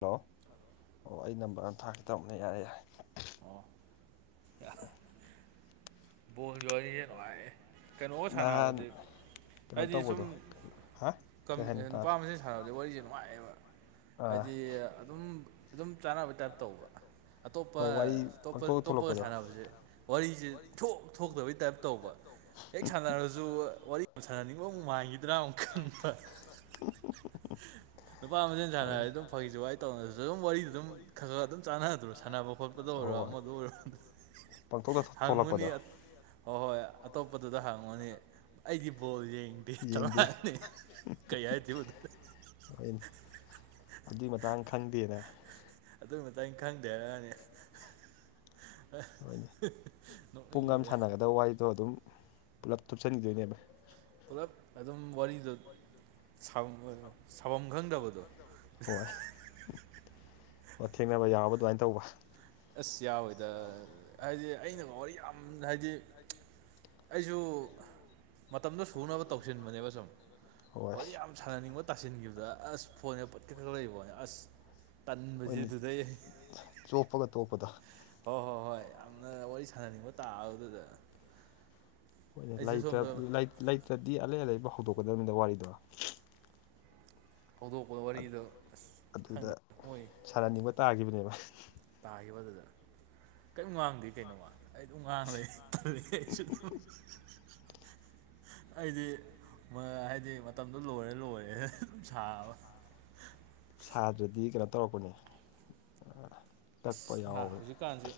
hello ꯑꯣ ꯑꯩ number ꯑꯃ ꯊꯥꯔꯛꯀꯦ ꯇꯧꯕꯅꯦ ꯌꯥꯔꯦ ꯌꯥꯔꯦ ꯑꯣ [unintelligible] ꯕꯣꯜꯒꯤ ꯋꯔꯤꯖꯦ ꯅꯨꯡꯉꯥꯏꯌꯦ ꯀꯩꯅꯣꯒ ꯅꯍꯥꯟ ꯁꯥꯟꯅꯕꯗꯤ ꯀꯩꯅꯣ ꯑꯩꯗꯤ ꯁꯨꯝ ꯇꯧꯕꯗꯣ ꯍꯥ ꯀꯩ ꯍꯥꯏꯅꯣ ꯇꯥꯗ꯭ꯔꯦ ꯅꯨꯄꯥ ꯃꯁꯦꯟ ꯁꯥꯟꯅꯕꯗꯤ ꯋꯥꯔꯤꯁꯦ ꯅꯨꯡꯉꯥꯏꯑꯦꯕ ꯑꯥ ꯍꯥꯏꯗꯤ ꯑꯗꯨꯝ ꯑꯗꯨꯝ ꯆꯥꯟꯅꯕ ꯇꯥꯏꯞ ꯇꯧꯕ ꯑꯇꯣꯞꯄ ꯍꯣꯏ ꯋꯥꯔꯤ ꯇꯣꯞꯄ ꯄꯪꯊꯣꯛꯇ ꯇꯣꯞꯄꯒ ꯊꯣꯛꯂꯛꯄꯗꯣ ꯁꯥꯟꯅꯕꯁꯦ ꯋꯥꯔꯤꯁꯦ ꯏꯊꯣꯛ ꯊꯣꯛꯇꯕꯩ ꯇꯥꯏꯞ ꯇꯧꯕ ꯍꯦꯛ ꯁꯥꯟꯅꯔꯁꯨ ꯋꯥꯔꯤ ꯌꯥꯝ ꯁꯥꯟꯅꯅꯤꯡꯕ ꯑꯃꯨꯛ ꯃꯥꯏꯈꯤꯗ꯭ꯔꯥ ꯑꯃꯨꯛ ꯈꯟꯕ [unintelligible] ꯅꯨꯄꯥ ꯃꯁꯦꯜ ꯋꯥꯔꯤ ꯁꯥꯟꯅꯔꯦ ꯑꯗꯨꯝ ꯐꯥꯒꯤꯖꯨꯋꯥꯏ ꯇꯧꯅꯔꯁꯨ ꯑꯗꯨꯝ ꯋꯥꯔꯤꯗꯨ ꯑꯗꯨꯝ ꯈꯔ ꯈꯔ ꯑꯗꯨꯝ ꯆꯥꯟꯅꯗ꯭ꯔꯣ ꯁꯥꯟꯅꯕ ꯈꯣꯠꯄ ꯗ ꯑꯣꯏꯔꯣ ꯑꯃꯗ ꯑꯣꯏꯔ ꯄꯥꯡꯊꯣꯛꯗ ꯍꯪꯉꯨꯅꯤ ꯑꯣ ꯍꯣꯏ ꯑꯇꯣꯞꯄꯗꯨꯗ ꯍꯪꯉꯨꯅꯤ ꯑꯩꯗꯤ ꯕꯣꯜ ꯌꯦꯡ ꯑꯦ ꯌꯦꯡꯗꯦ ꯇꯧꯔꯛꯑꯅꯤ ꯀꯩ ꯍꯥꯏꯗꯣꯏꯕ ꯗꯨꯗ ꯍꯣꯏꯅꯦ ꯑꯗꯨꯏ ꯃꯇꯥꯡ ꯈꯪꯗꯦꯅ ꯑꯗꯨꯏ ꯃꯇꯥꯡ ꯈꯪꯗꯦ ꯍꯥꯏꯔꯅꯤ ꯍꯣꯏꯅꯦ ꯄꯨꯡ ꯑꯝ ꯅꯣꯛꯅꯤꯡꯉꯤꯗ ꯁꯥꯟꯅꯒꯗꯕ ꯋꯥꯔꯤꯗꯣ ꯑꯗꯨꯝ ꯄꯨꯂꯞ ꯊꯨꯞꯆꯟꯈꯤꯗꯣꯏꯅꯦꯕ ꯄꯨꯂꯞ ꯑꯗꯨꯝ ꯋꯥꯔꯤꯗꯣ ꯁꯥꯕꯝ ꯈꯪꯗꯕꯗꯣ ꯍꯣꯏ ꯑꯣ ꯊꯦꯡꯅꯕ ꯌꯥꯎꯔꯕ ꯑꯗꯨꯃꯥꯏꯅ ꯇꯧꯕ ꯑꯁ ꯌꯥꯎꯋꯤꯗ ꯍꯥꯏꯗꯤ ꯑꯩꯅꯒ ꯋꯥꯔꯤ ꯌꯥꯝ ꯍꯥꯏꯗꯤ ꯑꯩꯁꯨ ꯃꯇꯝꯗꯣ ꯁꯨꯅꯕ ꯇꯧꯁꯤꯟꯕꯅꯦꯕ ꯁꯨꯝ ꯍꯣꯏ ꯋꯥꯔꯤꯌꯥꯝ ꯁꯥꯟꯅꯅꯤꯡꯕ ꯇꯥꯁꯤꯟꯈꯤꯕꯗ ꯑꯁ ꯐꯣꯟꯅꯦ ꯄꯠ ꯈꯛ ꯂꯩꯣꯅꯦ ꯑꯁ ꯇꯟꯕꯖꯦ ꯍꯣꯏꯅꯦ ꯑꯗꯨꯗꯩ ꯑꯩ ꯆꯣꯞꯄꯒ ꯇꯣꯞꯄꯗ ꯍꯣꯏ ꯍꯣꯏ ꯍꯣꯏ ꯌꯥꯝꯅ ꯋꯥꯔꯤ ꯁꯥꯟꯅꯅꯤꯡꯕ ꯇꯥꯕꯗꯨꯗ ꯍꯣꯏꯅꯦ ꯑꯩꯁꯨ ꯁꯣꯝꯗ ꯂꯩꯇꯔ ꯂꯩꯠ ꯂꯩꯇ꯭ꯔꯗꯤ ꯑꯂꯩ ꯑꯂꯩꯕ ꯍꯧꯗꯣꯛꯀꯗꯕꯅꯤꯅ ꯋꯥꯔꯤꯗꯣ ꯍꯧꯗꯣꯛꯄꯗ ꯋꯥꯔꯤꯗꯣ ꯑꯁ ꯑꯗꯨꯗ ꯁꯪꯗ ꯃꯣꯏ ꯁꯥꯟꯅꯅꯤꯡꯕ ꯇꯥꯒꯤꯕꯅꯦꯕ ꯇꯥꯒꯤꯕꯗꯨꯗ ꯀꯩꯝ ꯉꯥꯡꯗꯦ ꯀꯩꯅꯣꯃꯥ ꯑꯩ ꯑꯗꯨꯝ ꯉꯥꯡꯕ ꯂꯩ ꯇꯜꯂꯦ ꯑꯩꯁꯨ ꯑꯗꯨꯝ ꯑꯩꯗꯤ ꯍꯥꯏꯗꯤ ꯃꯇꯝꯗꯣ ꯂꯣꯏꯔ ꯂꯣꯏꯔꯦ ꯑꯗꯨꯝ ꯁꯥꯕ ꯁꯥꯗ꯭ꯔꯗꯤ ꯀꯩꯅꯣ ꯇꯧꯔꯛꯄꯅꯦ ꯀꯛꯄ ꯑꯁ ꯅ ꯌꯥꯎꯕꯅꯦ ꯍꯧꯖꯤꯛ ꯀꯥꯟꯁꯦ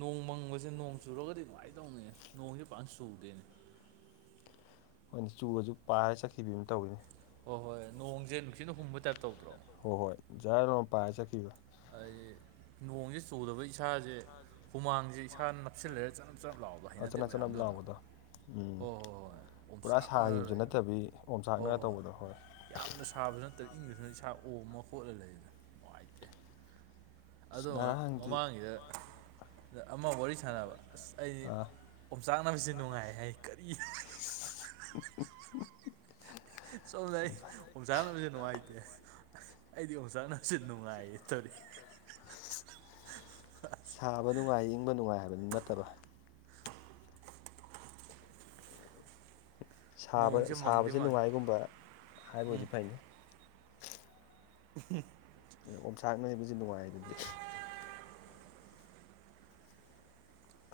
ꯅꯣꯡ ꯃꯪꯕꯁꯦ ꯅꯣꯡ ꯆꯨꯔꯒꯗꯤ ꯅꯨꯡꯉꯥꯏꯗꯧꯅꯦ ꯅꯣꯡꯁꯦ ꯄꯥꯛ ꯆꯨꯗꯦꯅꯦ ꯍꯣꯏꯅꯦ ꯆꯨꯔꯖꯨ ꯄꯥꯏꯔ ꯆꯠꯈꯤꯕ ꯑꯃ ꯇꯧꯋꯅꯦ ꯍꯣꯏ ꯍꯣꯏ ꯅꯣꯡꯖꯦ ꯅꯨꯡꯁꯤꯠꯅ ꯍꯨꯝꯕꯩ ꯇꯥꯏꯞ ꯇꯧꯗ꯭ꯔꯣ ꯍꯣꯏ ꯍꯣꯏ ꯌꯥꯏꯔꯣꯝ ꯄꯥꯏꯔ ꯆꯠꯈꯤꯕ ꯑꯗꯤ ꯅꯣꯡꯁꯦ ꯆꯨꯗꯕ ꯏꯁꯥꯖꯦ ꯍꯨꯃꯥꯡꯖꯦ ꯏꯁꯥꯅ ꯅꯞꯁꯤꯜꯂꯒ ꯆꯅꯞ ꯆꯅꯞ ꯂꯥꯎ ꯑ ꯆꯅꯞ ꯆꯅꯞ ꯂꯥꯎꯕꯗꯣ ꯎꯝ ꯍꯣꯏ ꯍꯣꯏ ꯍꯣꯏ ꯄꯨꯔꯥ ꯑꯣꯝꯆꯥꯛꯅꯔ ꯁꯥꯒꯤꯕꯁꯨ ꯂꯩꯕꯗꯣ ꯅꯠꯇꯕꯤ ꯑꯣꯝꯆꯥꯛꯅ ꯇꯧꯕꯗꯣ ꯍꯣꯏ ꯌꯥꯝꯅ ꯁꯥꯕꯁꯨ ꯅꯠꯇ꯭ꯔ ꯏꯪꯕꯁꯨꯅ ꯏꯁꯥ ꯑꯣꯃ ꯍꯣꯠꯂ ꯂꯩꯗꯅ ꯅꯨꯡꯉꯥꯏꯇꯦ ꯑꯗꯣ ꯉꯔꯥꯡꯗꯤ ꯃꯃꯥꯡꯒꯤꯗ ꯑꯃ ꯋꯥꯔꯤ ꯁꯥꯟꯅꯕ ꯑꯁ ꯑꯩꯗꯤ ꯑꯣꯝꯆꯥꯛꯅꯕꯁꯤ ꯅꯨꯡꯉꯥꯏ ꯍꯥꯏ ꯀꯔꯤ ꯁꯤꯁꯁ ꯎꯝꯞ ꯁꯣꯝꯗ ꯑꯩ ꯑꯣꯝꯆꯥꯛꯅꯕꯖꯦ ꯅꯨꯡꯉꯥꯏꯇꯦ ꯑꯩꯗꯤ ꯑꯣꯝꯆꯥꯛꯅꯁꯨ ꯅꯨꯡꯉꯥꯏꯌꯦ ꯇꯧꯔꯤ ꯁꯥꯕ ꯅꯨꯡꯉꯥꯏ ꯏꯪꯕ ꯅꯨꯡꯉꯥꯏ ꯍꯥꯏꯕꯗꯨ ꯅꯠꯇꯕ ꯁꯥꯕ ꯅꯣꯡꯁꯦ ꯃꯪꯗꯤ ꯁꯥꯕꯕꯖꯦ ꯃꯪꯉꯤ ꯅꯨꯡꯉꯥꯏꯒꯨꯝꯕ ꯍꯥꯏꯕ ꯎꯝ ꯑꯣꯏꯗꯤ ꯐꯩ ꯎꯍꯨꯝ ꯑꯣꯝꯆꯥꯛꯅꯩꯕꯁꯤ ꯅꯨꯡꯉꯥꯏ ꯔꯗꯤ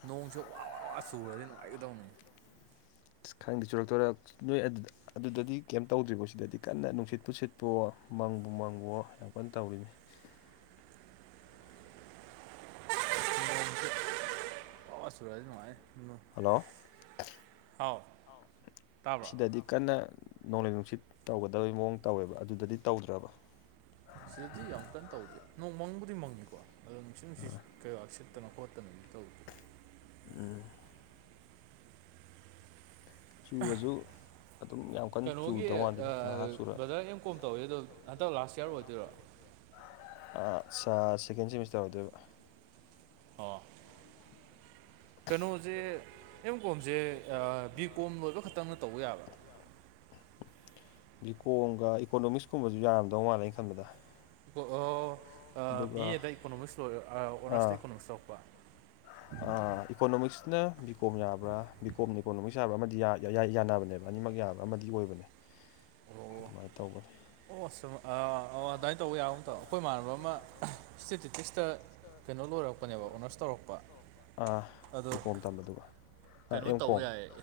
ꯅꯣꯡꯁꯦ ꯋꯥ ꯋꯥ ꯋꯥ ꯆꯨꯔꯗꯤ ꯅꯨꯡꯉꯥꯏꯒꯗꯧꯅꯤ ꯈꯪꯗꯦ ꯆꯨꯔꯛꯇꯣꯔ ꯅꯣꯏ ꯑꯗꯨꯗ ꯑꯗꯨꯗꯗꯤ ꯀꯩꯝ ꯇꯧꯗ꯭ꯔꯤꯕꯣꯁꯤꯗꯗꯤ ꯀꯟꯅ ꯅꯨꯡꯁꯤꯠ ꯄꯨꯁꯤꯠꯄꯣ ꯃꯪꯕꯨ ꯃꯪꯕꯣ ꯌꯥꯝ ꯀꯟꯅ ꯇꯧꯔꯤꯅꯦ [unintelligible] ꯋꯥ ꯋꯥ ꯋꯥ ꯆꯨꯔꯛꯑꯗꯤ ꯅꯨꯡꯉꯥꯏꯌꯦ ꯅꯣꯡ ꯍꯜꯂꯥꯎ ꯊꯥꯎ ꯁꯤꯗꯗꯤ ꯀꯟꯅ ꯅꯣꯡꯂꯩ ꯅꯨꯡꯁꯤꯠ ꯇꯧꯒꯗꯕꯩ ꯃꯑꯣꯡ ꯇꯧꯋꯦꯕ ꯑꯗꯨꯗꯗꯤ ꯇꯧꯗ꯭ꯔꯕ ꯁꯤꯗꯗꯤ ꯌꯥꯝ ꯀꯟꯅ ꯇꯧꯗꯦ ꯅꯣꯡ ꯃꯪꯕꯨꯗꯤ ꯃꯪꯉꯤꯀꯣ ꯑꯗꯣ ꯅꯨꯡꯁꯤꯠ ꯅꯨꯡꯁꯤꯖꯤ ꯀꯩꯌꯥꯁꯤꯠꯇꯅ ꯈꯣꯠꯇꯅꯗꯤ ꯇꯧꯗꯦ ꯎꯝ ꯑꯍ ꯆꯨꯔꯁꯨ ꯑꯗꯨꯝ ꯌꯥꯝ ꯀꯟꯅ ꯀꯅꯣꯒꯤ ꯆꯨꯗꯧ ꯃꯥꯟꯗꯦ ꯑ ꯉꯥꯏꯍꯥꯛ ꯆꯨꯔ ꯕꯖꯔ ꯑꯦꯝ ꯀꯣꯝ ꯇꯧꯋꯦ ꯑꯗꯨꯝ ꯍꯟꯗꯛ ꯂꯥꯁ ꯌꯥꯔ ꯑꯣꯏꯗꯣꯏꯔꯣ ꯑ ꯁꯥ ꯁꯦꯀꯦꯟ ꯁꯦꯃꯤꯁꯇꯔ ꯑꯣꯏꯗꯣꯏꯕ ꯍ ꯀꯩꯅꯣꯁꯦ ꯑꯦꯝ ꯀꯣꯝꯁꯦ ꯕꯤ ꯀꯣꯝ ꯂꯣꯏꯕ ꯈꯛꯇꯪꯅ ꯇꯧꯕ ꯌꯥꯕ꯭ꯔꯥ ꯕꯤ ꯀꯣꯝꯒ ꯏꯀꯣꯅꯣꯃꯤꯛꯁꯀꯨꯝꯕꯁꯨ ꯌꯥꯔꯝꯗꯧ ꯃꯥꯜꯂꯦꯑꯩꯅ ꯈꯟꯕꯗ ꯑꯣꯑꯣ ꯑ ꯑꯗꯨꯒ ꯕꯤ ꯑꯦꯗ ꯏꯀꯣꯅꯣꯃꯤꯛꯁ ꯂꯣꯏꯔ ꯑ ꯑꯣꯅꯔꯁꯇ ꯑꯥ ꯏꯀꯣꯅꯣꯃꯤꯛꯁ ꯇꯧꯔꯛꯄ ꯏꯀꯣꯅꯣꯃꯤꯛꯁꯅ ꯕꯤ ꯀꯣꯝ ꯌꯥꯕ꯭ꯔꯥ ꯕꯤ ꯀꯣꯝꯅ ꯏꯀꯣꯅꯣꯃꯤꯛꯁ ꯌꯥꯕ꯭ꯔꯥ ꯑꯃꯗꯤ ꯌꯥ ꯌꯥ ꯌꯥꯅꯕꯅꯦꯕ ꯑꯅꯤꯃꯛ ꯌꯥꯕ꯭ꯔꯥ ꯑꯃꯗꯤ ꯑꯣꯏꯕꯅꯦ [unintelligible] ꯑꯗꯨꯃꯥꯏ ꯇꯧꯕꯅꯦ ꯑꯣ ꯁꯨꯝ ꯑ ꯑꯣ ꯑꯗꯨꯃꯥꯏꯅ ꯇꯧꯕ ꯌꯥꯕ ꯑꯃꯇꯧ ꯑꯈꯣꯏ ꯏꯃꯥꯟꯅꯕ ꯑꯃ ꯏꯁꯇꯦꯇꯤꯇꯤꯛꯁꯇ ꯀꯩꯅꯣ ꯂꯣꯏꯔꯛꯄꯅꯦꯕ ꯑꯣꯅꯔꯁ ꯇꯧꯔꯛꯄ ꯑꯥ ꯑꯗꯣ ꯕꯤꯀꯣꯝ ꯇꯝꯕꯗꯨꯒ ꯑꯥ ꯀꯩꯅꯣ ꯑꯦꯝ ꯇꯧ ꯀꯣꯝ ꯌꯥꯏꯌꯦꯌꯦ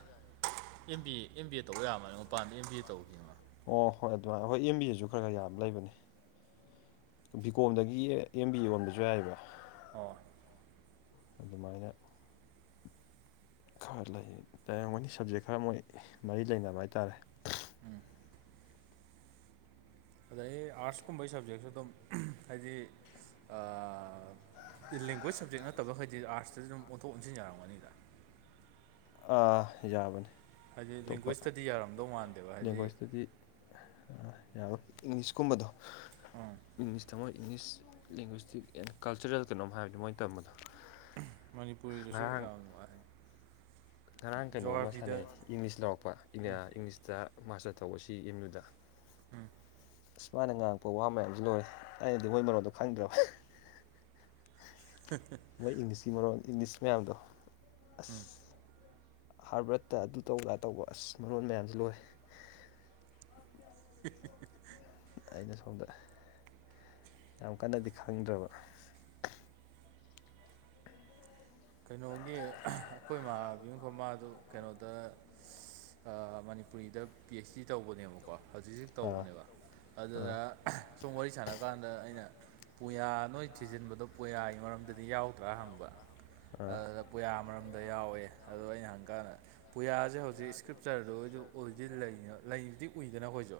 M B A M B A ꯇꯧꯕ ꯌꯥꯃꯥꯜꯂ ꯃꯄꯥꯟꯗ ꯑꯦꯝ ꯕꯤ ꯑꯦ ꯇꯧꯔꯤꯌꯦ ꯃꯥ ꯑꯣ ꯍꯣꯏ ꯑꯗꯨꯃꯥꯏꯅ ꯑꯍꯣꯏ ꯑꯦꯝ ꯕꯤ ꯑꯦꯁꯨ ꯈꯔ ꯈꯔ ꯌꯥꯕ ꯂꯩꯕꯅꯦ ꯕꯤ ꯀꯣꯝꯗꯒꯤ ꯑꯦꯝ ꯕꯤ ꯑꯦ ꯑꯣꯟꯕꯁꯨ ꯌꯥꯏꯑꯦꯕꯥ ꯑꯣ ꯑꯗꯨꯃꯥꯏꯅ ꯈꯔ ꯂꯩꯌꯦ ꯂꯩꯔꯝꯒꯅꯤ ꯁꯞꯖꯦꯛ ꯈꯔ ꯃꯣꯏ ꯃꯔꯤ ꯂꯩꯅꯕ ꯍꯥꯏꯇꯥꯔꯦ ꯎꯝ ꯑꯗꯩ ꯑꯥꯔꯠꯁꯀꯨꯝꯕꯒꯤ ꯁꯕꯖꯦꯛꯁꯨ ꯑꯗꯨꯝ ꯎꯝ ꯍꯥꯏꯗꯤ ꯑꯥ ꯏꯂꯦꯡꯒ꯭ꯋꯦꯖ ꯁꯕꯖꯦꯛ ꯅꯠꯇꯕꯈꯩꯗꯤ ꯑꯥꯔꯠꯁꯇꯁꯨ ꯑꯗꯨꯝ ꯑꯣꯟꯊꯣꯛ ꯑꯣꯟꯁꯤꯟ ꯌꯥꯔꯝꯒꯅꯤꯗ ꯑ ꯌꯥꯕꯅꯤ ꯍꯥꯏꯗꯤ ꯑꯇꯣꯞꯄ ꯂꯦꯡꯒ꯭ꯋꯦꯖꯇꯗꯤ ꯌꯥꯔꯝꯗꯧ ꯃꯥꯟ ꯂꯦꯡꯒ꯭ꯋꯦꯖꯇꯗꯤ ꯑ ꯌꯥꯔꯣꯏ ꯏꯪꯂꯤꯁꯀꯨꯝꯕꯗꯣ ꯑꯝ ꯏꯪꯂꯤꯁꯇ ꯃꯣꯏ ꯏꯪꯂꯤꯁ ꯂꯦꯡꯒ꯭ꯌꯨꯁꯇꯤꯛ ꯑꯦꯟ ꯀꯜꯆꯔꯦꯜ ꯀꯩꯅꯣꯝ ꯍꯥꯏꯕꯅꯤ ꯃꯣꯏꯅ ꯇꯝꯕꯗꯣ ꯑꯨꯝꯍ ꯃꯅꯤꯄꯨꯔꯤꯗꯁꯨ ꯉꯔꯥꯡ ꯌꯥꯝ ꯅꯨꯡꯉꯥꯏ ꯉꯔꯥꯡ ꯀꯩꯅꯣ ꯑꯃ ꯖꯣꯒ꯭ꯔꯥꯐꯤꯗ ꯁꯥꯟꯅꯩ ꯏꯪꯂꯤꯁ ꯂꯧꯔꯛꯄ ꯎꯝ ꯏꯪꯂꯤꯁꯇ ꯃꯥꯁꯇꯔ ꯇꯧꯕꯁꯤ ꯑꯦꯝ ꯌꯨꯗ ꯎꯝ ꯑꯁ ꯃꯥꯅ ꯉꯥꯡꯉꯛꯄ ꯋꯥ ꯃꯌꯥꯝꯁꯤ ꯂꯣꯏꯔꯦ ꯑꯩꯅꯗꯤ ꯃꯣꯏ ꯃꯔꯣꯟꯗꯣ ꯈꯪꯗ꯭ꯔꯕ ꯍꯍꯥ ꯃꯣꯏ ꯏꯪꯂꯤꯁꯀꯤ ꯃꯔꯣꯟ ꯏꯪꯂꯤꯁ ꯃꯌꯥꯝꯗꯣ ꯎꯝ ꯑꯁ ꯍꯥꯔꯕꯔꯠꯇ ꯑꯗꯨ ꯇꯧ ꯑꯗꯥ ꯇꯧꯕ ꯑꯁ ꯃꯔꯣꯟ ꯃꯌꯥꯝꯁꯤ ꯂꯣꯏꯔꯦ ꯍꯤꯍꯤ ꯑꯩꯅ ꯁꯣꯝꯗ ꯑꯍ ꯌꯥꯝ ꯀꯟꯅꯗꯤ ꯈꯪꯗ꯭ꯔꯕ ꯀꯩꯅꯣꯒꯤ ꯑꯩꯈꯣꯏ ꯏꯃꯥꯕꯤ ꯑꯃ ꯈꯃꯗꯨ ꯀꯩꯅꯣꯗ ꯑꯁ ꯃꯅꯤꯄꯨꯔꯤꯗ ꯄꯤ ꯑꯩꯆ ꯗꯤ ꯇꯧꯕꯅꯦꯕꯀꯣ ꯍꯧꯖꯤꯛ ꯍꯧꯖꯤꯛ ꯑꯥ ꯇꯧꯕꯅꯦꯕ ꯑꯥ ꯑꯗꯨꯗ ꯁꯨꯝ ꯋꯥꯔꯤ ꯁꯥꯟꯅ ꯀꯥꯟꯗ ꯑꯩꯅ ꯄꯨꯌꯥ ꯅꯣꯏ ꯊꯤꯖꯤꯟꯕꯗꯣ ꯄꯨꯌꯥꯒꯤ ꯃꯔꯝꯗꯗꯤ ꯌꯥꯎꯗ꯭ꯔꯥ ꯍꯪꯕ ꯑꯥ ꯑꯗꯨꯗ ꯄꯨꯌꯥ ꯃꯔꯝꯗ ꯌꯥꯎꯋꯦ ꯑꯗꯨꯗꯣ ꯑꯩꯅ ꯍꯪꯀꯥꯟꯗ ꯄꯨꯌꯥꯁꯦ ꯍꯧꯖꯤꯛ ꯏꯁꯀ꯭ꯔꯤꯞꯇꯔꯗꯨ ꯑꯣꯏꯗꯤ ꯂꯩꯕꯗꯤ ꯎꯏꯗꯅ ꯑꯩꯈꯣꯏꯁꯨ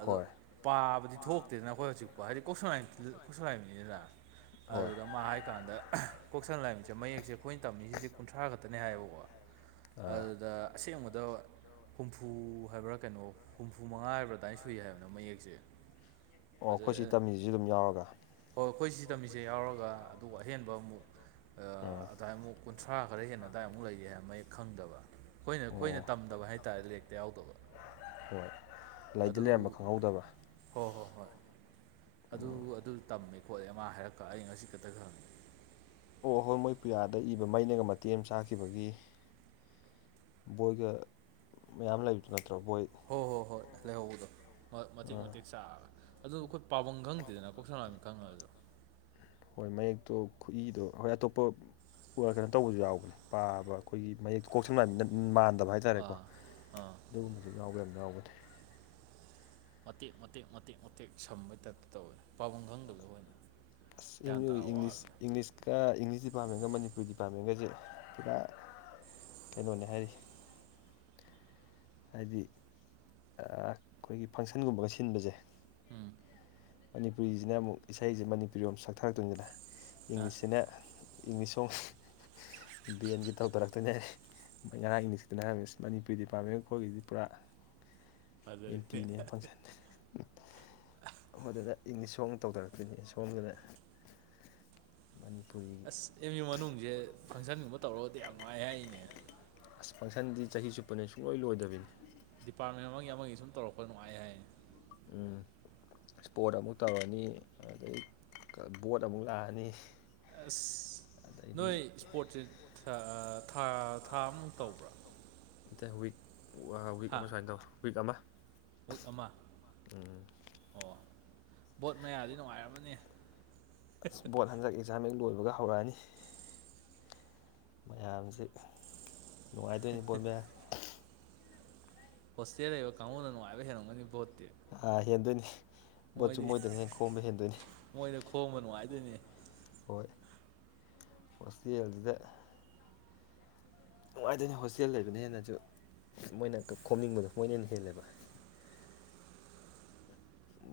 ꯑꯗꯣ ꯄꯥꯕꯗꯤ ꯊꯣꯛꯇꯦꯗꯅ ꯑꯩꯈꯣꯏ ꯍꯧꯖꯤꯛꯄꯥꯎ ꯍꯥꯏꯗꯤ ꯀꯁꯂ ꯀꯣꯏꯁꯂꯥꯏ ꯃꯤꯅꯤꯅ ꯍꯣꯏ ꯑꯗꯨꯗ ꯃꯥ ꯍꯥꯏꯀꯥꯟꯗ ꯀꯣꯛꯁꯪ ꯂꯥꯏꯝꯁꯦ ꯃꯌꯦꯛ ꯑꯩꯈꯣꯏꯅ ꯇꯝꯃꯤꯁꯤꯗꯤ ꯀꯨꯟꯊ꯭ꯔꯥ ꯈꯛꯇꯅꯦ ꯍꯥꯏꯌꯦꯕꯀꯣ ꯑꯥ ꯑꯗꯨꯗ ꯑꯁꯦꯡꯕꯗ ꯍꯨꯝꯐꯨ ꯍꯥꯏꯕ꯭ꯔꯥ ꯀꯩꯅꯣ ꯍꯨꯝꯐꯨ ꯃꯉꯥ ꯍꯥꯏꯕ꯭ꯔꯥ ꯑꯗꯨꯃꯏ ꯁ ꯁꯨꯏ ꯍꯥꯏꯕꯅ ꯃꯌꯦꯛꯁꯦ ꯑꯣ ꯑꯩꯈꯣꯏ ꯁꯤ ꯐꯖꯩꯦ ꯇꯝꯃꯤꯁꯤꯁꯨ ꯑꯗꯨꯝ ꯌꯥꯎꯔꯒ ꯍꯣꯏ ꯑꯩꯈꯣꯏ ꯁꯤ ꯇꯝꯃꯤꯁꯦ ꯌꯥꯎꯔꯒ ꯑꯗꯨꯒ ꯑꯍꯦꯟꯕ ꯑꯃꯨꯛ ꯎꯝ ꯑꯗꯨꯏꯃꯨꯛ ꯀꯨꯟꯊ꯭ꯔꯥ ꯈꯔ ꯍꯦꯟꯅ ꯑꯗꯨꯋꯥꯏ ꯑꯃꯨꯛ ꯂꯩꯒꯤ ꯍꯥꯏ ꯃꯌ‌ꯦꯛ ꯈꯪꯗꯕ ꯑꯩꯈꯣꯏꯅ ꯑꯣ ꯑꯩꯈꯣꯏꯅ ꯇꯝꯗꯕ ꯍꯥꯏꯇꯥꯥꯔꯦ ꯂꯩ ꯌꯥꯎꯗꯕ ꯍꯣꯏ ꯂꯩꯗꯤ ꯑꯗꯨ ꯂꯩꯔꯝꯕ ꯈꯪꯍꯧꯗꯕ ꯍꯣꯏ ꯍꯣꯏ ꯍꯣꯏ ꯑꯗꯨ ꯑꯗꯨ ꯇꯝꯃꯦ ꯈꯣꯠꯂꯦ ꯃꯥ ꯍꯥꯏꯔꯛꯀ ꯑꯩ ꯉꯁꯤ ꯈꯛꯇ ꯈꯪꯉꯤ ꯍ‌ꯣꯏ ꯍꯣꯏ ꯃꯣꯏ ꯄꯨꯌꯥꯗ ꯏꯕ ꯃꯩꯅꯒ ꯃꯇꯦꯛ ꯑꯃ ꯆꯥꯛꯈꯤꯕꯒꯤ ꯕꯣꯏꯒ ꯃꯌꯥꯝ ꯂꯩꯕꯗꯨ ꯅꯠꯇ꯭ꯔꯣ ꯕꯣꯏ ꯍꯣꯏ ꯍꯣꯏ ꯍꯣꯏ ꯂꯩꯍꯧꯕꯗꯣ ꯃꯇꯦꯛ ꯑꯥ ꯃꯇꯦꯛ ꯆꯥꯛꯑꯒ ꯑꯗꯨ ꯑꯩꯈꯣꯏ ꯄꯥꯐꯝ ꯈꯪꯗꯦꯗꯅ ꯀꯣꯛ ꯁꯝ ꯂꯥꯏ ꯃꯤꯠ ꯈꯪꯉꯁꯨ ꯍꯣꯏ ꯃꯌꯦꯛꯇꯣ ꯈꯨꯠꯏꯗꯣ ꯍꯣꯏ ꯑꯇꯣꯞꯄ ꯀꯩꯅꯣ ꯇꯧꯕꯁꯨ ꯌꯥꯎꯕꯅꯤ ꯄꯥꯕ ꯑꯩꯈꯣꯏꯒꯤ ꯃꯌꯦꯛ ꯀꯣꯛ ꯁꯝ ꯂꯥꯏ ꯃꯤꯠ ꯃꯥꯟꯗꯕ ꯍꯥꯏꯇꯔ‌ꯦ ꯍꯥꯏꯇꯥꯔꯦꯀꯣ ꯑꯥ ꯑꯥ ꯑꯗꯨꯒꯨꯝꯕꯁꯨ ꯌꯥꯎꯕ ꯌꯥꯝ ꯌꯥꯎꯕꯅꯤ ꯃꯇꯦꯛ ꯃꯇꯦꯛ ꯃꯇꯦꯛ ꯃꯇꯦꯛ ꯁꯝꯕꯩ ꯇꯥꯏꯞꯇ ꯇꯧꯋꯦ ꯄꯥꯐꯝ ꯈꯪꯗꯕ ꯑꯣꯏꯌ‌ꯦ ꯑꯁ ꯑꯦꯝ ꯌꯨ ꯏꯪꯂꯤꯁ ꯏꯪꯪꯂꯤꯁ ꯀ ꯏꯪꯂꯤꯁ ꯗꯤꯄꯥꯔꯠꯃꯦꯟꯒ ꯃꯅꯤꯄꯨꯔꯤ ꯗꯤꯄꯥꯔꯠꯃꯦꯟꯒꯁꯦ ꯄꯨꯔꯥ ꯀꯩꯅꯣꯅꯦ ꯍꯥꯏꯔꯤ ꯍꯥꯏꯗꯤ ꯑꯥ ꯑꯩꯈꯣꯏꯒꯤ ꯐꯪꯁꯟꯒꯨꯝꯕꯒ ꯁꯤꯟꯕꯁꯦ ꯎꯝ ꯃꯅꯤꯄꯨꯔꯤ ꯒꯤꯁꯤꯅ ꯑꯃꯨꯛ ꯏꯁꯩꯁꯦ ꯃꯅꯤꯄꯨꯔꯤꯔꯣꯝ ꯁꯛꯊꯔꯛꯇꯣꯏꯅꯤꯅ ꯑ ꯏꯪꯂꯤꯁꯁꯤꯅ ꯏꯪꯂꯤꯁ ꯁ‌ꯣꯡ ꯕ‌ꯦꯟꯒ ꯇꯧꯊꯔꯛꯇꯣꯏꯅꯦ ꯍꯥꯏ ꯃ‌ꯣꯏ ꯉꯔꯥꯡ ꯏꯪꯂꯤꯁꯒꯤꯗꯨꯅ ꯍꯥꯏꯔꯝꯃ‌ꯦ ꯃꯅꯤꯄꯨꯔꯤ ꯗꯤꯄꯥꯔꯠꯃꯦꯟ ꯑꯩꯈ‌ꯣꯏꯒꯗꯤ ꯄꯨꯔꯥ ꯐꯖꯔꯤꯅ‌ꯦ ꯑꯦꯟꯇꯤꯅꯦ ꯑ ꯑꯗꯨꯗ ꯏꯪꯂꯤꯁ ꯁꯣꯡ ꯇꯧꯊꯔꯛꯇꯣꯏꯅꯤ ꯁꯣꯝꯗꯅ ꯃꯅꯤꯄꯨꯔꯤ ꯑꯁ ꯑꯦꯝ ꯌꯨ ꯃꯅꯨꯡꯁꯦ ꯐꯪꯁꯟꯒꯨꯝꯕ ꯇꯧꯔꯒꯗꯤ ꯌꯥꯝ ꯅꯨꯜꯉꯥꯏ ꯍꯥꯏꯔꯤꯅꯦ ꯑꯁ ꯐꯪꯁꯟꯗꯤ ꯆꯍꯤ ꯆꯨꯞꯄꯅ‌ꯦ ꯁꯨꯡꯂꯣꯏ ꯂꯣꯏꯗꯕꯅꯤ ꯗꯤꯄꯥꯔꯠꯃꯦꯟ ꯑꯃꯒꯤ ꯑꯃꯒꯤ ꯁꯨꯝ ꯇꯧꯔꯛꯄꯗ ꯅꯨꯡꯉꯥꯏ ꯍꯥꯏꯌ‌ꯦ ꯎꯝ [inaudible] ꯏꯁꯄꯣꯔꯠ ꯑꯃꯨꯛ ꯇꯧꯔꯅꯤ ꯑꯗꯩ ꯕꯣꯠ ꯑꯃꯨꯛ ꯂꯥꯛꯑꯅꯤ ꯑꯁ ꯅꯣꯏ ꯑꯗꯩꯗꯤ ꯏꯁꯄꯣꯔꯠꯁ ꯊꯥ ꯊꯥ ꯑꯃ ꯃꯨꯛ ꯇꯧꯕ꯭ꯔ‌ꯣ ꯅꯠꯇꯦ ꯋꯤꯛ ꯑꯥ ꯋꯤꯛ ꯍꯥ ꯑꯃ ꯁꯨꯃꯥꯏꯅ ꯇꯧꯕꯅꯤ ꯋꯤꯛ ꯑꯃ ꯋꯤꯛ ꯑꯃ ꯎꯝ ꯑꯣ ꯕꯣꯠ ꯃꯌꯥꯗꯤ ꯅꯨꯡꯉꯥꯏꯔꯝꯃꯅꯤ ꯑꯁ ꯕꯣꯠ ꯍꯟꯗꯛ ꯑꯦꯛꯖꯥꯝ ꯌ‌ꯦꯛ ꯂꯣꯏꯕꯒ ꯍꯧꯔꯛꯑꯅꯤ ꯃꯌꯥꯝꯁꯦ ꯅꯨꯡꯉꯥꯏꯗꯣꯏꯅꯤ ꯕ‌ꯣꯠ ꯃꯌꯥ ꯍꯣꯁꯇꯦꯜ ꯂꯩꯕ ꯀꯥꯡꯕꯨꯅ ꯅꯨꯡꯉꯥꯏꯕ ꯍꯦꯜꯂꯝꯒꯅꯤ ꯕ‌ꯣꯠꯇꯤ ꯑꯥ ꯍꯦꯟꯗꯣꯏꯅꯤ ꯕꯣꯠꯁꯨ ꯃꯣꯏꯗꯅ ꯍ‌ꯦꯟꯅ ꯈꯣꯝꯕ ꯍꯦꯟꯗꯣꯏꯅꯤ ꯃꯣꯏꯗ ꯈꯣꯝꯕ ꯅꯨꯡꯉꯥꯏꯗꯣꯏꯅꯦ ꯍꯣꯏ ꯍ‌ꯣꯁꯇ‌ꯦꯜꯁꯤꯗ ꯅꯨꯡꯉꯥꯏꯗꯣꯏꯅꯤ ꯍꯣꯁꯇꯦꯜ ꯂꯩꯕꯅ ꯍꯦꯟꯅꯁꯨ ꯃꯣꯏꯅ ꯈꯣꯝꯅꯤꯡꯕꯗꯣ ꯃꯣꯏꯅ ꯍꯦꯟꯅ ꯍꯦꯜꯂꯦꯕ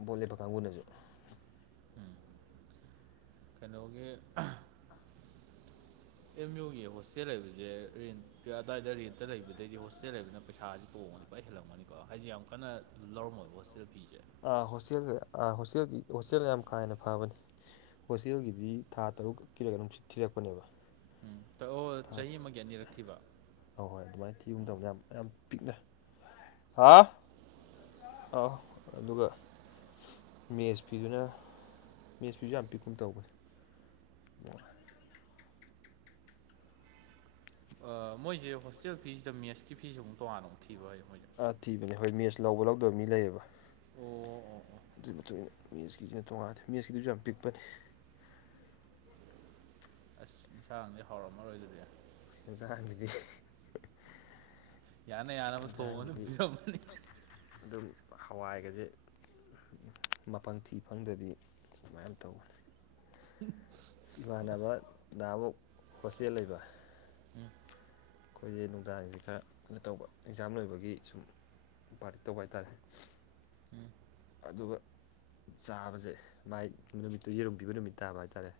ꯕꯣꯠ ꯂꯦꯞꯄ ꯀꯥꯡꯕꯨꯅꯁꯨ ꯎꯝ ꯀꯩꯅꯣꯒꯤ ꯑꯦꯝ ꯌꯨꯒꯤ ꯍꯣꯁꯇꯦꯜ ꯂꯩꯕꯁꯦ ꯔꯦꯟ ꯑꯗꯥꯏꯗ ꯔꯦꯟꯇ ꯂꯩꯕꯗꯩꯗꯤ ꯍꯣꯁꯇꯦꯜ ꯂꯩꯕꯅꯤꯅ ꯄꯩꯁꯥꯁꯤ ꯇꯣꯡꯉꯅꯤ ꯂꯣꯏ ꯍꯦꯜꯂꯝꯒꯅꯤꯀꯣ ꯍꯥꯏꯗꯤ ꯌꯥꯝ ꯀꯟꯅ ꯂꯧꯔꯝꯃ‌ꯣꯏꯕ ꯍꯣꯁꯇꯦꯜ ꯐꯤꯁꯦ ꯑꯥ ꯍꯣꯁꯇꯦꯜ ꯑꯥ ꯍꯣꯁꯇꯦꯜꯒꯤ ꯍꯣꯁꯇꯦꯜ ꯌꯥꯝ ꯀꯥ ꯍꯦꯟꯅ ꯐꯕꯅꯤ ꯍꯣꯁꯇꯦꯜꯒꯤꯗꯤ ꯊꯥ ꯇꯔꯨꯛ ꯀꯤꯔ ꯀꯩꯅ‌ꯣꯝ ꯊꯤꯔꯛꯄꯅꯦꯕ ꯎꯝ ꯇ ꯑꯣ ꯆꯍꯤ ꯑꯃꯒꯤ ꯑꯅꯤꯔꯛ ꯊꯤꯕ ꯍ‌ꯣ ꯍꯣꯏ ꯑꯗꯨꯃꯥꯏꯅ ꯊꯤꯒꯨꯝ ꯇꯧꯕꯅꯤ ꯌꯥꯝ ꯌꯥꯝ ꯄꯤꯛꯅ ꯍꯥꯎ ꯑ ꯑꯗꯨꯒ ꯃꯦꯁ ꯐꯤꯗꯨꯅ ꯃꯦꯁ ꯐꯤꯁꯨ ꯌꯥꯝ ꯄꯤꯛꯀꯨꯝ ꯇꯧꯕꯅꯤ ꯑꯣ ꯑꯥ ꯃꯣꯏꯁꯦ ꯍꯣꯁꯇꯦꯜ ꯐꯤꯁꯤꯗ ꯃꯦꯠꯁꯀꯤ ꯐꯤꯁ‌ꯦ ꯑꯃꯨꯛ ꯇꯣꯉꯥꯟꯅ ꯑꯃꯨꯛ ꯊꯤꯕ‌ꯔ‌ꯣ ꯍꯥꯏꯁ‌ꯦ ꯃꯣꯏꯁꯦ ꯑꯥ ꯊꯤꯕꯅꯦ ꯍꯣꯏ ꯃꯦꯠꯆ ꯂꯧꯕ ꯂꯧꯗꯕ ꯃꯤ ꯂꯩꯌꯦꯕ ꯑꯣ ꯑꯣ ꯑꯣ ꯑꯗꯨꯒꯤ ꯃꯇꯨꯡ ꯏꯟꯅ ꯃꯦꯠꯁꯀꯤꯁꯦ ꯇꯣꯡꯉꯦ ꯃꯦꯁꯀꯤꯗꯨꯁꯨ ꯌꯥꯝ ꯄꯤꯛꯄꯠ ꯑꯁ ꯏꯟꯁꯥꯡꯗꯤ ꯍꯥꯎꯔꯝꯃꯔꯣꯏ ꯗꯨꯗꯤ ꯏꯁꯗꯤ ꯌꯥꯅ ꯌꯥꯅꯕ ꯊꯣꯡꯕ ꯑꯗꯨꯝ ꯄꯤꯔꯝꯃꯅꯤ ꯑꯗꯨꯝ ꯍꯋꯥꯏꯒꯁꯦ ꯃꯄꯪꯊꯤ ꯐꯪꯗꯕꯤ ꯁꯨꯃꯥꯏꯅ ꯇꯧꯋꯅꯤ ꯎꯝ ꯏꯃꯥꯟꯅꯕꯗ ꯑꯃꯨꯛ ꯍꯣꯁꯇꯦꯜ ꯂꯩꯕ ꯎꯝ ꯑꯩꯈꯣꯏꯁꯦ ꯅꯨꯡꯗꯥꯡꯁꯦ ꯈꯔ ꯀꯩꯅꯣ ꯇꯧꯕ ꯑꯦꯛꯖꯥꯝ ꯂꯣꯏꯕꯒꯤ ꯁꯨꯝ ꯄꯥꯔ ꯇꯧꯕ ꯍꯥꯏꯇꯥꯔꯦ ꯎꯝ ꯑꯗꯨꯒ ꯆꯥꯕꯁꯦ ꯃꯥꯏ ꯅꯨꯃꯤꯠꯇꯨ ꯌꯦꯔꯨꯝ ꯄꯤꯕ ꯅꯨꯃꯤꯠ ꯇꯥꯕ ꯍꯥꯏꯇꯥꯔꯦ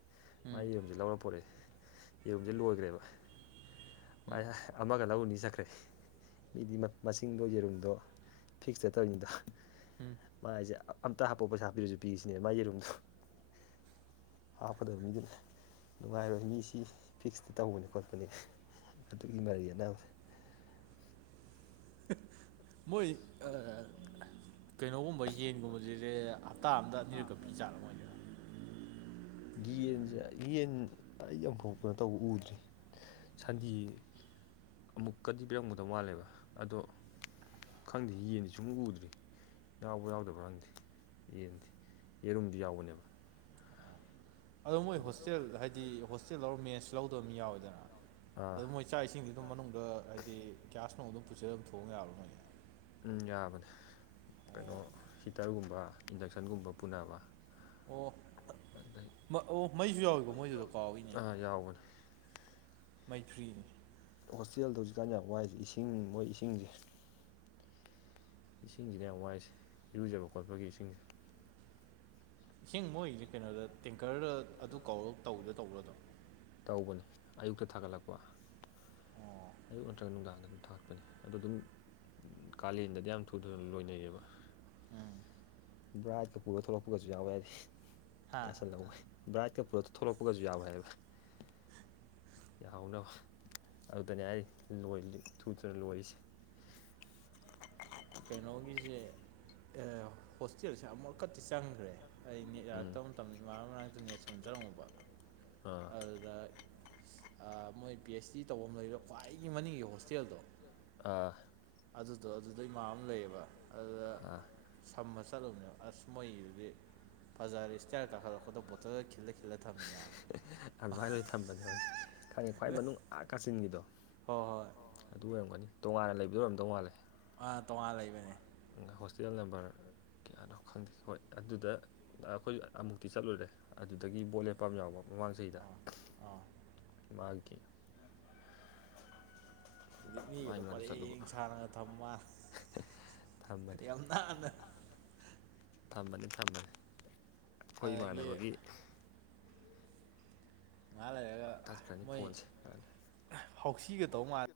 ꯎꯝ ꯃꯥꯒꯤ ꯌꯦꯔꯨꯝꯁꯦ ꯂꯧꯔ ꯄꯣꯔꯛꯑꯦ ꯌꯦꯔꯨꯝꯁꯦ ꯂꯣꯏꯈ꯭ꯔꯦꯕ ꯑꯃꯒ ꯂꯧꯅꯤ ꯆꯠꯈ꯭ꯔꯦ ꯃꯤꯗꯤ ꯃꯁꯤꯡꯗꯣ ꯌꯦꯔꯨꯝꯗꯣ ꯐꯤꯛꯁꯇꯠꯇꯧꯔꯤꯅꯤꯗꯣ ꯎꯝ ꯃꯁꯦ ꯑꯝꯇ ꯍꯥꯄꯛꯑꯣ ꯄꯩꯁ ꯍꯥꯞꯄꯤꯔꯁꯨ ꯄꯤꯁꯁꯤꯅꯦ ꯃꯥꯒꯤ ꯌꯦꯔꯨꯝꯗꯣ ꯍꯥꯞꯀꯗꯕ ꯃꯤꯗꯨꯅ ꯅꯨꯡꯉꯥꯏꯔꯣꯏ ꯃꯤꯁꯤ ꯐꯤꯛꯁꯇ ꯇꯧꯕꯅꯤ ꯈꯣꯠꯄꯅꯤ ꯑꯗꯨꯛꯒꯤ ꯃꯔꯤ ꯑꯅꯁꯦ ꯃꯣꯏ ꯀꯩꯅꯣꯒꯨꯝꯕ ꯌꯦꯟꯒꯨꯝꯕꯁꯤ ꯁꯦ ꯍꯞꯇꯥ ꯑꯝꯗ ꯑꯅꯤꯔꯛ ꯀ ꯄꯤ ꯆꯥꯔꯝꯃꯣꯏꯅꯦ ꯌꯦꯟꯁꯦ ꯌꯦꯟ ꯑꯩ ꯌꯥꯝꯐꯥꯎꯇꯅ ꯇꯧꯕ ꯎꯗ꯭ꯔꯤ ꯁꯟꯊꯤ ꯑꯃꯨꯛꯀꯗꯤ ꯄꯤꯔꯝꯒꯗꯧ ꯃꯥꯜꯂꯦꯕ ꯑꯗꯣ ꯈꯪꯗꯦ ꯌꯦꯟꯗꯤ ꯁꯨꯝ ꯎꯗ꯭ꯔꯤ ꯌꯥꯎꯕ꯭ꯔꯥ ꯌꯥꯎꯗꯕ꯭ꯔꯥ ꯈꯪꯗꯦ ꯌꯦꯟ ꯌꯦꯔꯨꯝꯗꯤ ꯌꯥꯎꯕꯅꯦꯕ ꯑꯣ ꯑꯗꯣ ꯃꯣꯏ ꯑꯗꯨꯒ ꯍꯣꯁꯇꯦꯜ ꯍꯥꯏꯗꯤ ꯍꯣꯁꯇꯦꯜ ꯑꯔ ꯃꯦꯟꯁ ꯂꯧꯗꯕ ꯑꯃ ꯌꯥꯎꯋꯦꯗꯅ ꯑꯥ ꯑꯗꯨ ꯃꯣꯏ ꯏꯆꯥ ꯏꯁꯤꯡꯁꯤꯗꯨꯝ ꯃꯅꯨꯡꯗ ꯍꯥꯏꯗꯤ ꯒ꯭ꯌꯥꯁ ꯅꯨꯡ ꯑꯗꯨꯝ ꯄꯨꯁꯜꯂ ꯑꯃ ꯊꯣꯛꯣꯡꯑ ꯌꯥꯕ꯭ꯔꯥ ꯅꯣꯏꯒꯤ ꯎꯝ ꯌꯥꯕꯅꯦ ꯀꯩꯅꯣ ꯑꯣ ꯍꯤꯇꯔꯒꯨꯝꯕ ꯏꯟꯗꯛꯁꯟꯒꯨꯝꯕ ꯄꯨꯅꯕ ꯑꯣ ꯑꯗꯩ ꯑꯣ ꯃꯩꯁꯨ ꯌꯥꯎꯏꯕ ꯃꯣꯏꯗꯨꯗ ꯀꯥꯎꯏꯅꯦ ꯑꯥ ꯌꯥꯎꯕꯅꯦ ꯃꯩꯈ꯭ꯔꯤ ꯍꯣꯁꯇꯦꯜꯗ ꯍꯧꯖꯤꯛꯀꯥꯟ ꯌꯥꯝ ꯋꯥꯏꯁꯦ ꯏꯁꯤꯡ ꯃꯣꯏ ꯏꯁꯤꯡꯁꯦ ꯏꯁꯤꯡꯁꯤꯅ ꯍ ꯋꯥꯏꯁꯦ ꯏꯔꯨꯖꯕ ꯈꯣꯠꯄꯒꯤ ꯏꯁꯤꯡꯁꯦ ꯏꯁꯤꯡ ꯃꯣꯏꯁꯦ ꯀꯩꯅꯣꯗ ꯇꯦꯡꯀꯔꯗ ꯑꯗꯨ ꯀꯧꯔꯒ ꯇꯧꯗ ꯇꯧꯕꯗꯣ ꯇꯧꯕꯅꯤ ꯑꯌꯨꯛꯇ ꯊꯥꯒꯠꯂꯛꯄ ꯑꯣ ꯑꯌꯨꯛ ꯅꯠꯇ꯭ꯔꯒ ꯅꯨꯡꯗꯥꯡꯗ ꯑꯗꯨꯝ ꯊꯥꯛꯛꯄꯅꯤ ꯑꯗꯣ ꯑꯗꯨꯝ ꯀꯥꯂꯦꯟꯗꯗꯤ ꯌꯥꯝ ꯊꯨ ꯊꯨꯅ ꯂꯣꯏꯅꯩꯌꯦꯕ ꯎꯝ ꯕ꯭ꯔꯥꯏꯠꯀ ꯄꯨꯔ ꯊꯣꯛꯂꯛꯄꯒꯁꯨ ꯌꯥꯎꯋꯦ ꯍꯥꯏꯗꯤ ꯍꯥ ꯌꯥꯁꯜꯍꯧꯣꯏ ꯕ꯭ꯔꯥꯏꯠꯀ ꯄꯣꯠꯇ ꯊꯣꯛꯂꯛꯄꯒꯁꯨ ꯌꯥꯎꯋ ꯍꯥꯏꯌꯦꯕ ꯌꯥꯎꯅꯕ ꯑꯗꯨꯗꯅꯦ ꯑꯩ ꯊꯨꯗꯅ ꯂꯣꯏꯔꯤꯁꯦ ꯀꯩꯅꯣꯒꯤꯁꯦ ꯍꯣꯁꯇꯦꯜꯁꯦ ꯑꯃꯨꯛꯀꯛꯇꯤ ꯆꯪꯈ꯭ꯔꯦ ꯑꯩ ꯅꯦꯠ ꯎꯝ ꯌꯥꯔꯛꯇꯕ ꯃꯇꯝꯗ ꯃꯔꯥꯡ ꯃꯔꯅꯥꯛꯇ ꯅꯦꯠ ꯁꯣꯟꯖꯔꯝꯕ ꯑꯥ ꯑꯗꯨꯗ ꯃꯣꯏ ꯄꯤ ꯑꯩꯆ ꯗꯤ ꯇꯧꯐꯝ ꯂꯩ ꯈ꯭ꯋꯥꯏꯗꯒꯤ ꯃꯅꯤꯡꯒꯤ ꯍꯣꯁꯇꯦꯜꯗꯣ ꯑꯥ ꯑꯗꯨꯗꯣ ꯑꯗꯨꯗꯩ ꯃꯥ ꯑꯃ ꯂꯩꯌꯦꯕ ꯑꯗꯨꯗ ꯑꯥ ꯁꯝꯕ ꯆꯠꯂꯨꯕꯅꯦꯕ ꯑꯁ ꯃꯣꯏꯒꯤꯗꯨꯗꯤ ꯕꯖꯥꯔ ꯏꯁꯇꯇꯥꯜ ꯀꯥꯈꯠꯂꯛꯄꯗ ꯕꯣꯇꯜꯗ ꯈꯤꯜꯂꯛꯈꯤ ꯑꯗꯨꯃꯥꯏꯅ ꯂꯣꯏꯅ ꯊꯝꯕꯅꯦ ꯍꯧꯖꯤꯛ ꯈꯪꯉꯦ ꯈ꯭ꯋꯥꯏ ꯃꯅꯨꯡ ꯑꯥ ꯀꯥꯆꯤꯟꯒꯤꯗꯣ ꯍꯣꯏ ꯍꯣꯏ ꯑꯗꯨ ꯑꯣꯏꯔꯝꯒꯅꯤ ꯇꯣꯉꯥꯟꯅ ꯂꯩꯕꯗ ꯑꯣꯏꯔꯝꯗꯧ ꯃꯥꯜꯂꯦ ꯑꯥ ꯇꯣꯉꯥꯟ ꯂꯩꯕꯅꯦ ꯍꯣꯁꯇꯦꯜ ꯅꯝꯕꯔ ꯀꯌꯥꯅꯣ ꯈꯪꯗꯦ ꯍꯣꯏ ꯑꯗꯨꯗ ꯑꯩꯈꯣꯏ ꯑꯃꯨꯛꯇꯤ ꯆꯠꯂꯨꯔꯦ ꯑꯗꯨꯗꯒꯤ ꯕꯣꯠ ꯂꯦꯞꯄꯥꯝ ꯌꯥꯎꯕ ꯃꯃꯥꯡ ꯆꯍꯤꯗ ꯑꯥ ꯑꯥ ꯃꯥꯦ ꯃꯥꯏ ꯖꯤꯛꯅꯤꯒꯗꯣ ꯃꯅꯥꯛꯇ ꯆꯠꯂꯨꯕ ꯄꯔꯦꯡ ꯁꯥꯅꯒ ꯊꯝꯃ ꯌꯥꯝ ꯅꯥꯟꯅ ꯊꯝꯕꯅꯤ ꯊꯝꯃꯅꯤ ꯑꯩꯈꯣꯏ ꯑꯗꯒꯤ ꯏꯃꯥꯟꯅꯕꯒꯤ ꯉꯥ ꯂꯩꯔꯒ ꯇꯠꯈ꯭ꯔꯅꯤ ꯐꯣꯟꯁꯦꯗ ꯍꯥꯎꯁꯤꯒꯗꯧ ꯃꯥꯜꯂꯦ